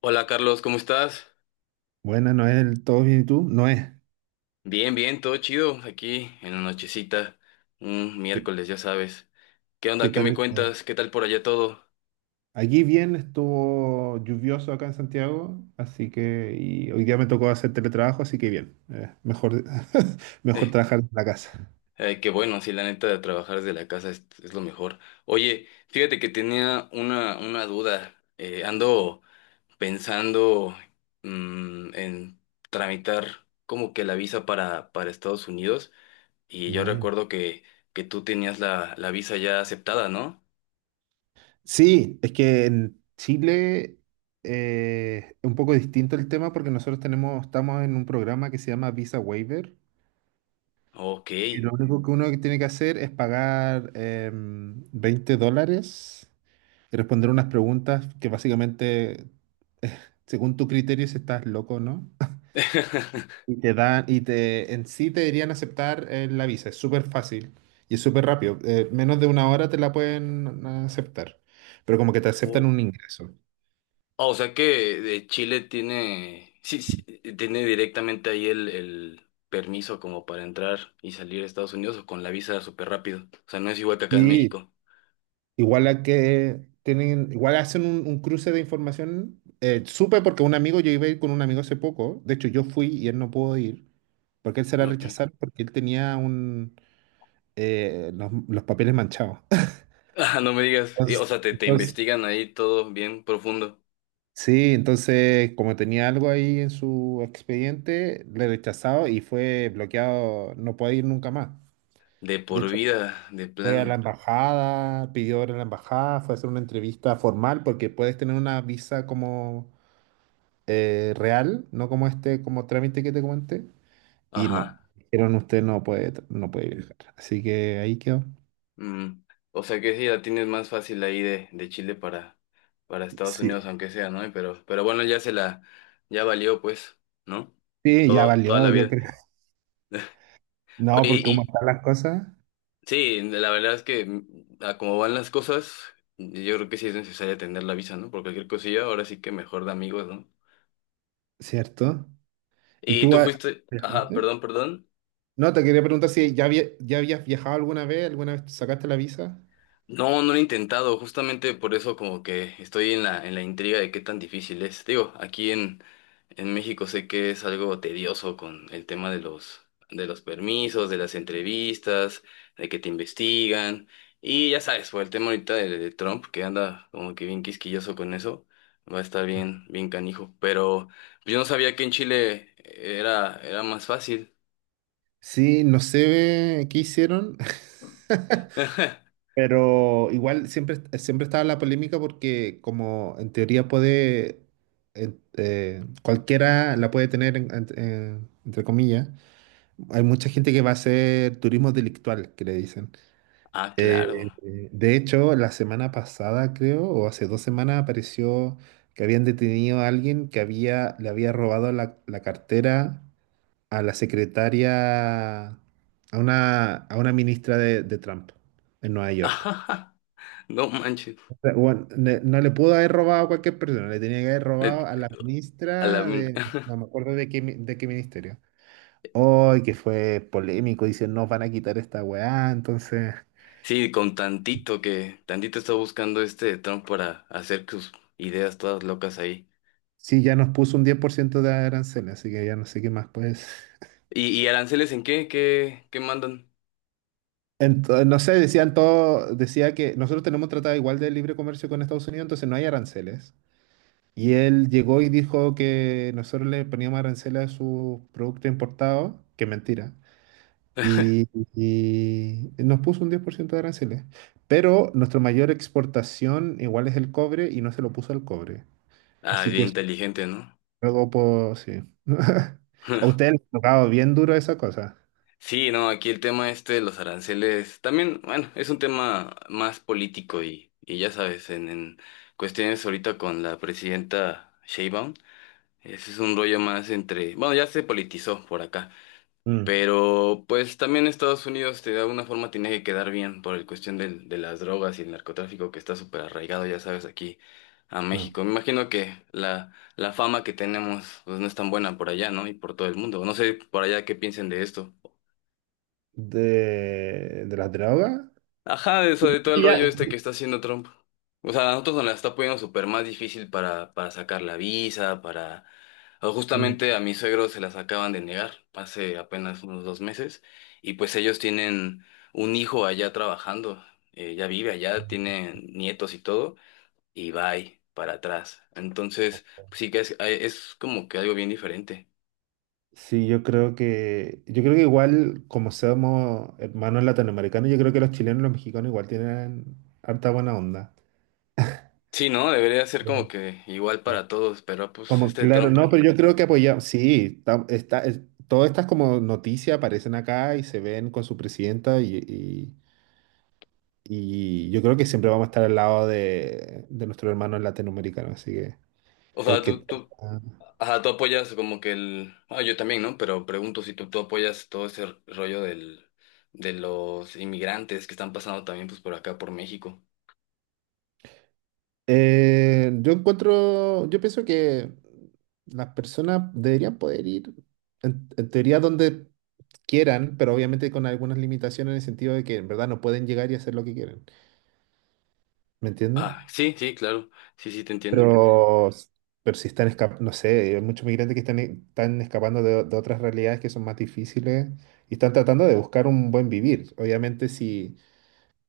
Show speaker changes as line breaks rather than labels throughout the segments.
Hola, Carlos, ¿cómo estás?
Buenas, Noel, ¿todo bien y tú? Noé,
Bien, bien, todo chido aquí en la nochecita, un
¿qué,
miércoles, ya sabes. ¿Qué onda?
¿qué
¿Qué
tal
me
está?
cuentas? ¿Qué tal por allá todo?
Aquí bien, estuvo lluvioso acá en Santiago, así que y hoy día me tocó hacer teletrabajo, así que bien, mejor, mejor
Eh,
trabajar en la casa.
qué bueno, sí, la neta de trabajar desde la casa es lo mejor. Oye, fíjate que tenía una duda. Ando pensando en tramitar como que la visa para Estados Unidos y yo
Bueno.
recuerdo que tú tenías la visa ya aceptada, ¿no?
Sí, es que en Chile es un poco distinto el tema porque estamos en un programa que se llama Visa Waiver,
Ok.
y lo único que uno tiene que hacer es pagar $20. De responder unas preguntas que básicamente, eh, según tu criterio, si estás loco o no, y te dan, y te, en sí te deberían aceptar la visa. Es súper fácil y es súper rápido. Menos de una hora te la pueden aceptar, pero como que te aceptan
Oh.
un ingreso.
Ah, o sea que de Chile tiene, sí, sí, tiene directamente ahí el permiso como para entrar y salir a Estados Unidos o con la visa súper rápido. O sea, no es igual que acá en
Sí,
México.
igual a que tienen, igual hacen un cruce de información. Supe porque un amigo, yo iba a ir con un amigo hace poco, de hecho yo fui y él no pudo ir, porque él se la
Ok.
rechazaron porque él tenía los papeles manchados.
Ah, no me digas. Y,
Entonces,
o sea, te
entonces-
investigan ahí todo bien profundo.
sí, entonces como tenía algo ahí en su expediente, le he rechazado y fue bloqueado, no puede ir nunca más.
De
De
por
hecho,
vida, de
fue a la
plano.
embajada, pidió hora en la embajada, fue a hacer una entrevista formal porque puedes tener una visa como real, no como este, como trámite que te comenté. Y no,
Ajá.
dijeron usted no puede, no puede viajar. Así que ahí quedó.
Mm. O sea que sí, la tienes más fácil ahí de Chile para Estados Unidos,
Sí,
aunque sea, ¿no? Pero bueno, ya se la, ya valió, pues, ¿no?
sí, ya
Todo, toda la
valió, yo
vida.
creo. No,
Oye,
porque como
y
están las cosas,
sí, la verdad es que a como van las cosas, yo creo que sí es necesaria tener la visa, ¿no? Por cualquier cosilla, ahora sí que mejor de amigos, ¿no?
¿cierto? ¿Y
Y
tú
tú
has-
fuiste, ajá,
¿viajaste?
perdón, perdón.
No, te quería preguntar si ya habías viajado alguna vez sacaste la visa.
No, no lo he intentado, justamente por eso como que estoy en la intriga de qué tan difícil es. Digo, en México sé que es algo tedioso con el tema de los permisos, de las entrevistas, de que te investigan. Y ya sabes, por el tema ahorita de Trump, que anda como que bien quisquilloso con eso, va a estar
Claro.
bien, bien canijo. Pero pues, yo no sabía que en Chile era más fácil.
Sí, no sé qué hicieron, pero igual siempre, siempre estaba la polémica porque como en teoría cualquiera la puede tener, entre comillas, hay mucha gente que va a hacer turismo delictual, que le dicen.
Ah,
Eh,
claro.
de hecho, la semana pasada, creo, o hace dos semanas, apareció que habían detenido a alguien que había, le había robado la cartera a la secretaria, a una ministra de Trump en Nueva York.
No manches.
O sea, bueno, no le pudo haber robado a cualquier persona, le tenía que haber
Le-
robado a la
A la
ministra
min-
de, no me acuerdo de qué, de qué ministerio. Hoy que fue polémico, dicen, nos van a quitar esta weá, entonces...
Sí, con tantito que, tantito está buscando este Trump para hacer sus ideas todas locas ahí.
Sí, ya nos puso un 10% de arancel, así que ya no sé qué más, pues.
Y aranceles en qué? ¿Qué, qué mandan?
Entonces, no sé, decían todo, decía que nosotros tenemos tratado igual de libre comercio con Estados Unidos, entonces no hay aranceles. Y él llegó y dijo que nosotros le poníamos aranceles a sus productos importados, que es mentira. Y nos puso un 10% de aranceles. Pero nuestra mayor exportación igual es el cobre y no se lo puso al cobre.
Ah, es
Así que
bien
eso es
inteligente, ¿no?
algo, pues, sí. A ustedes les ha tocado bien duro esa cosa.
Sí, no, aquí el tema este de los aranceles también, bueno, es un tema más político y ya sabes, en cuestiones ahorita con la presidenta Sheinbaum, ese es un rollo más entre, bueno, ya se politizó por acá.
Mm.
Pero pues también Estados Unidos de alguna forma tiene que quedar bien por el cuestión de las drogas y el narcotráfico que está súper arraigado, ya sabes, aquí a
No.
México. Me imagino que la fama que tenemos pues no es tan buena por allá, ¿no? Y por todo el mundo. No sé por allá qué piensen de esto.
De las drogas.
Ajá, de eso, de todo el
Y ya-
rollo este que está haciendo Trump. O sea, a nosotros nos la está poniendo súper más difícil para sacar la visa, para... O
Mm,
justamente a mis suegros se las acaban de negar hace apenas unos 2 meses y pues ellos tienen un hijo allá trabajando, ya vive allá, tiene nietos y todo y va ahí para atrás. Entonces, pues, sí que es como que algo bien diferente.
sí, yo creo que igual, como somos hermanos latinoamericanos, yo creo que los chilenos y los mexicanos igual tienen harta buena onda.
Sí, ¿no? Debería ser
Sí,
como que igual
sí.
para todos, pero pues
Como,
este
claro, no, pero
trompa.
yo creo que apoyamos, sí, todas estas como noticias aparecen acá y se ven con su presidenta y yo creo que siempre vamos a estar al lado de nuestros hermanos latinoamericanos, así que
O sea,
cualquier cosa.
ajá, tú apoyas como que el... Ah, yo también, ¿no? Pero pregunto si tú apoyas todo ese rollo del, de los inmigrantes que están pasando también pues por acá, por México.
Yo encuentro, yo pienso que las personas deberían poder ir en teoría donde quieran, pero obviamente con algunas limitaciones en el sentido de que en verdad no pueden llegar y hacer lo que quieren, ¿me entiendes?
Ah, sí, sí, claro. Sí, sí, te entiendo.
Pero, pero si están escapando, no sé, hay muchos migrantes están escapando de otras realidades que son más difíciles y están tratando de buscar un buen vivir. Obviamente si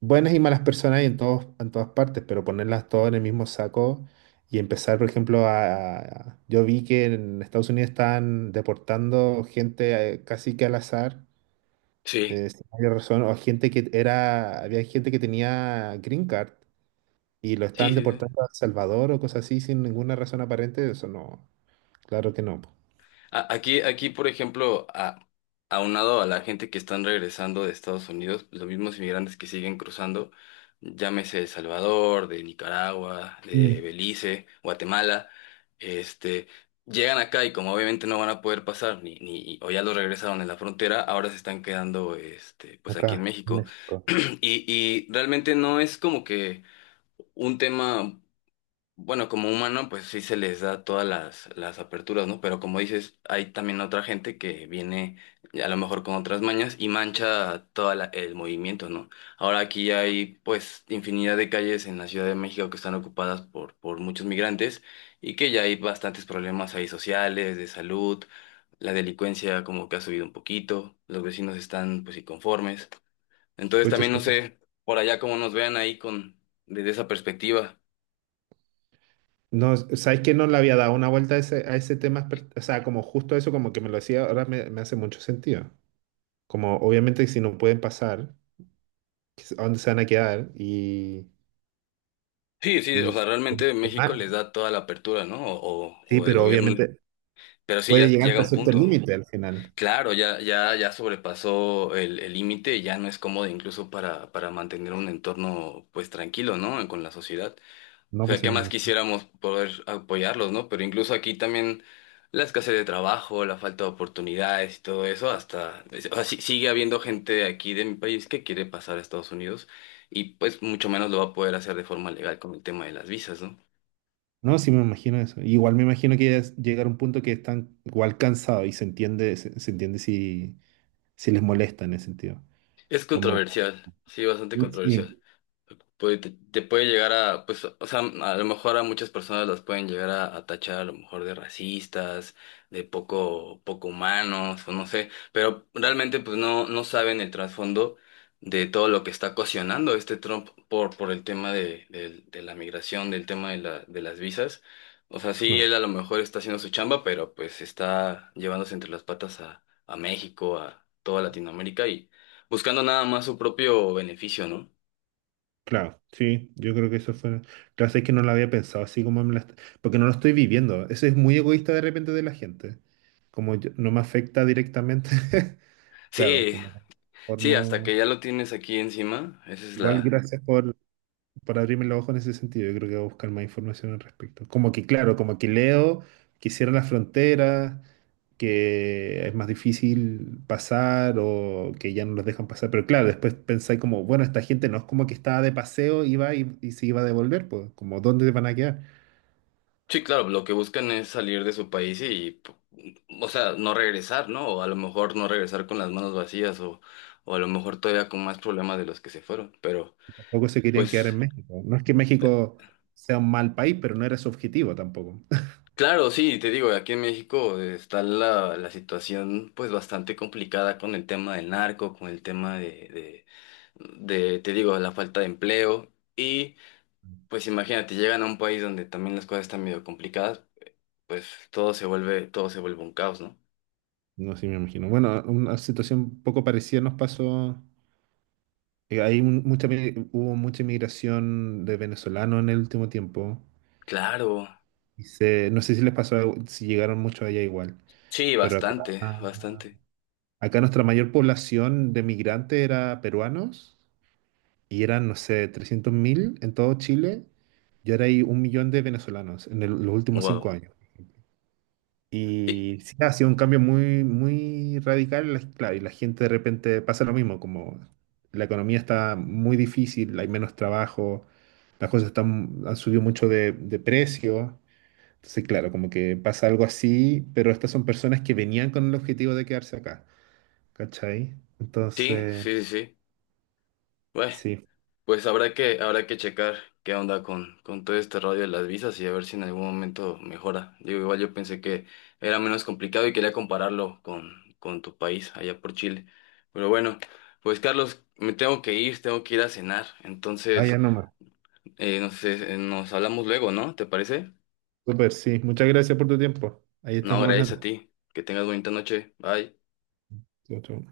buenas y malas personas hay en todos, en todas partes, pero ponerlas todas en el mismo saco y empezar, por ejemplo, yo vi que en Estados Unidos están deportando gente casi que al azar,
Sí,
sin mayor razón, o gente que era, había gente que tenía green card y lo
sí,
estaban
sí, sí.
deportando a El Salvador o cosas así sin ninguna razón aparente, eso no, claro que no.
Aquí, aquí, por ejemplo, a, aunado a la gente que están regresando de Estados Unidos, pues, los mismos inmigrantes que siguen cruzando, llámese El Salvador, de Nicaragua, de
Mm.
Belice, Guatemala, este, llegan acá y como obviamente no van a poder pasar, ni, ni, o ya los regresaron en la frontera, ahora se están quedando, este, pues aquí en
Acá, en
México.
México.
Y, y realmente no es como que un tema. Bueno, como humano, pues sí se les da todas las aperturas, ¿no? Pero como dices, hay también otra gente que viene a lo mejor con otras mañas y mancha todo el movimiento, ¿no? Ahora aquí hay pues infinidad de calles en la Ciudad de México que están ocupadas por muchos migrantes y que ya hay bastantes problemas ahí sociales, de salud, la delincuencia como que ha subido un poquito, los vecinos están pues inconformes. Entonces
Pucha, sí.
también no sé por allá cómo nos vean ahí con desde esa perspectiva.
No, ¿sabes que no le había dado una vuelta a ese tema, o sea, como justo eso, como que me lo decía, ahora me, me hace mucho sentido. Como obviamente si no pueden pasar, ¿a dónde se van a quedar?
Sí, sí, o
Y
sea, realmente
qué
México
mal.
les da toda la apertura, ¿no?
Sí,
O el
pero
gobierno,
obviamente
pero sí, ya
puede llegar
llega
hasta
un
cierto
punto.
límite al final.
Claro, ya, ya, ya sobrepasó el límite y ya no es cómodo incluso para mantener un entorno, pues, tranquilo, ¿no? Con la sociedad. O
No, pues
sea,
sí
¿qué
me
más
imagino.
quisiéramos poder apoyarlos, ¿no? Pero incluso aquí también la escasez de trabajo, la falta de oportunidades y todo eso, hasta, o sea, sigue habiendo gente aquí de mi país que quiere pasar a Estados Unidos y pues mucho menos lo va a poder hacer de forma legal con el tema de las visas, ¿no?
No, sí me imagino eso. Igual me imagino que es llegar a un punto que están igual cansados y se entiende, se entiende si, si les molesta en ese sentido.
Es
Como,
controversial, sí, bastante controversial
sí,
pues te puede llegar a, pues, o sea, a lo mejor a muchas personas las pueden llegar a tachar a lo mejor de racistas, de poco, poco humanos, o no sé, pero realmente pues no, no saben el trasfondo de todo lo que está ocasionando este Trump por el tema de de la migración, del tema de de las visas. O sea, sí,
no.
él a lo mejor está haciendo su chamba, pero pues está llevándose entre las patas a México, a toda Latinoamérica y buscando nada más su propio beneficio, ¿no?
Claro, sí, yo creo que eso fue. Claro, es que no lo había pensado así como porque no lo estoy viviendo. Eso es muy egoísta de repente de la gente. No me afecta directamente. Claro,
Sí,
como
sí, hasta que
formo.
ya lo tienes aquí encima, esa es
Igual
la...
gracias por para abrirme los ojos en ese sentido. Yo creo que voy a buscar más información al respecto. Como que, claro, como que leo que cierran las fronteras, que es más difícil pasar o que ya no los dejan pasar. Pero claro, después pensé como, bueno, esta gente no es como que estaba de paseo, iba y se iba a devolver, pues, como, ¿dónde van a quedar?
Sí, claro, lo que buscan es salir de su país y, o sea, no regresar, ¿no? O a lo mejor no regresar con las manos vacías, o a lo mejor todavía con más problemas de los que se fueron. Pero,
Tampoco se querían quedar en
pues,
México. No es que México sea un mal país, pero no era su objetivo tampoco.
claro, sí, te digo, aquí en México está la situación pues bastante complicada con el tema del narco, con el tema de te digo, la falta de empleo y, pues, imagínate, llegan a un país donde también las cosas están medio complicadas, pues todo se vuelve un caos, ¿no?
No, sí me imagino. Bueno, una situación poco parecida nos pasó. Hay un- mucha, mi- Hubo mucha inmigración de venezolanos en el último tiempo.
Claro,
No sé si les pasó, si llegaron muchos allá igual,
sí,
pero acá,
bastante, bastante.
acá nuestra mayor población de migrantes era peruanos y eran, no sé, 300.000 en todo Chile y ahora hay 1.000.000 de venezolanos en el- los últimos cinco
Wow.
años.
Y,
Y sí, ha sido un cambio muy, muy radical, claro, y la gente de repente pasa lo mismo, como la economía está muy difícil, hay menos trabajo, las cosas están, han subido mucho de precio. Entonces, claro, como que pasa algo así, pero estas son personas que venían con el objetivo de quedarse acá, ¿cachai?
sí,
Entonces,
sí, sí, sí. Bueno,
sí,
pues habrá que checar qué onda con todo este rollo de las visas y a ver si en algún momento mejora. Digo, igual yo pensé que era menos complicado y quería compararlo con tu país, allá por Chile. Pero bueno, pues, Carlos, me tengo que ir a cenar.
vaya
Entonces,
nomás.
no sé, nos hablamos luego, ¿no? ¿Te parece?
Súper, sí. Muchas gracias por tu tiempo. Ahí
No,
estamos
gracias a
hablando.
ti. Que tengas bonita noche. Bye.
Chau, chau.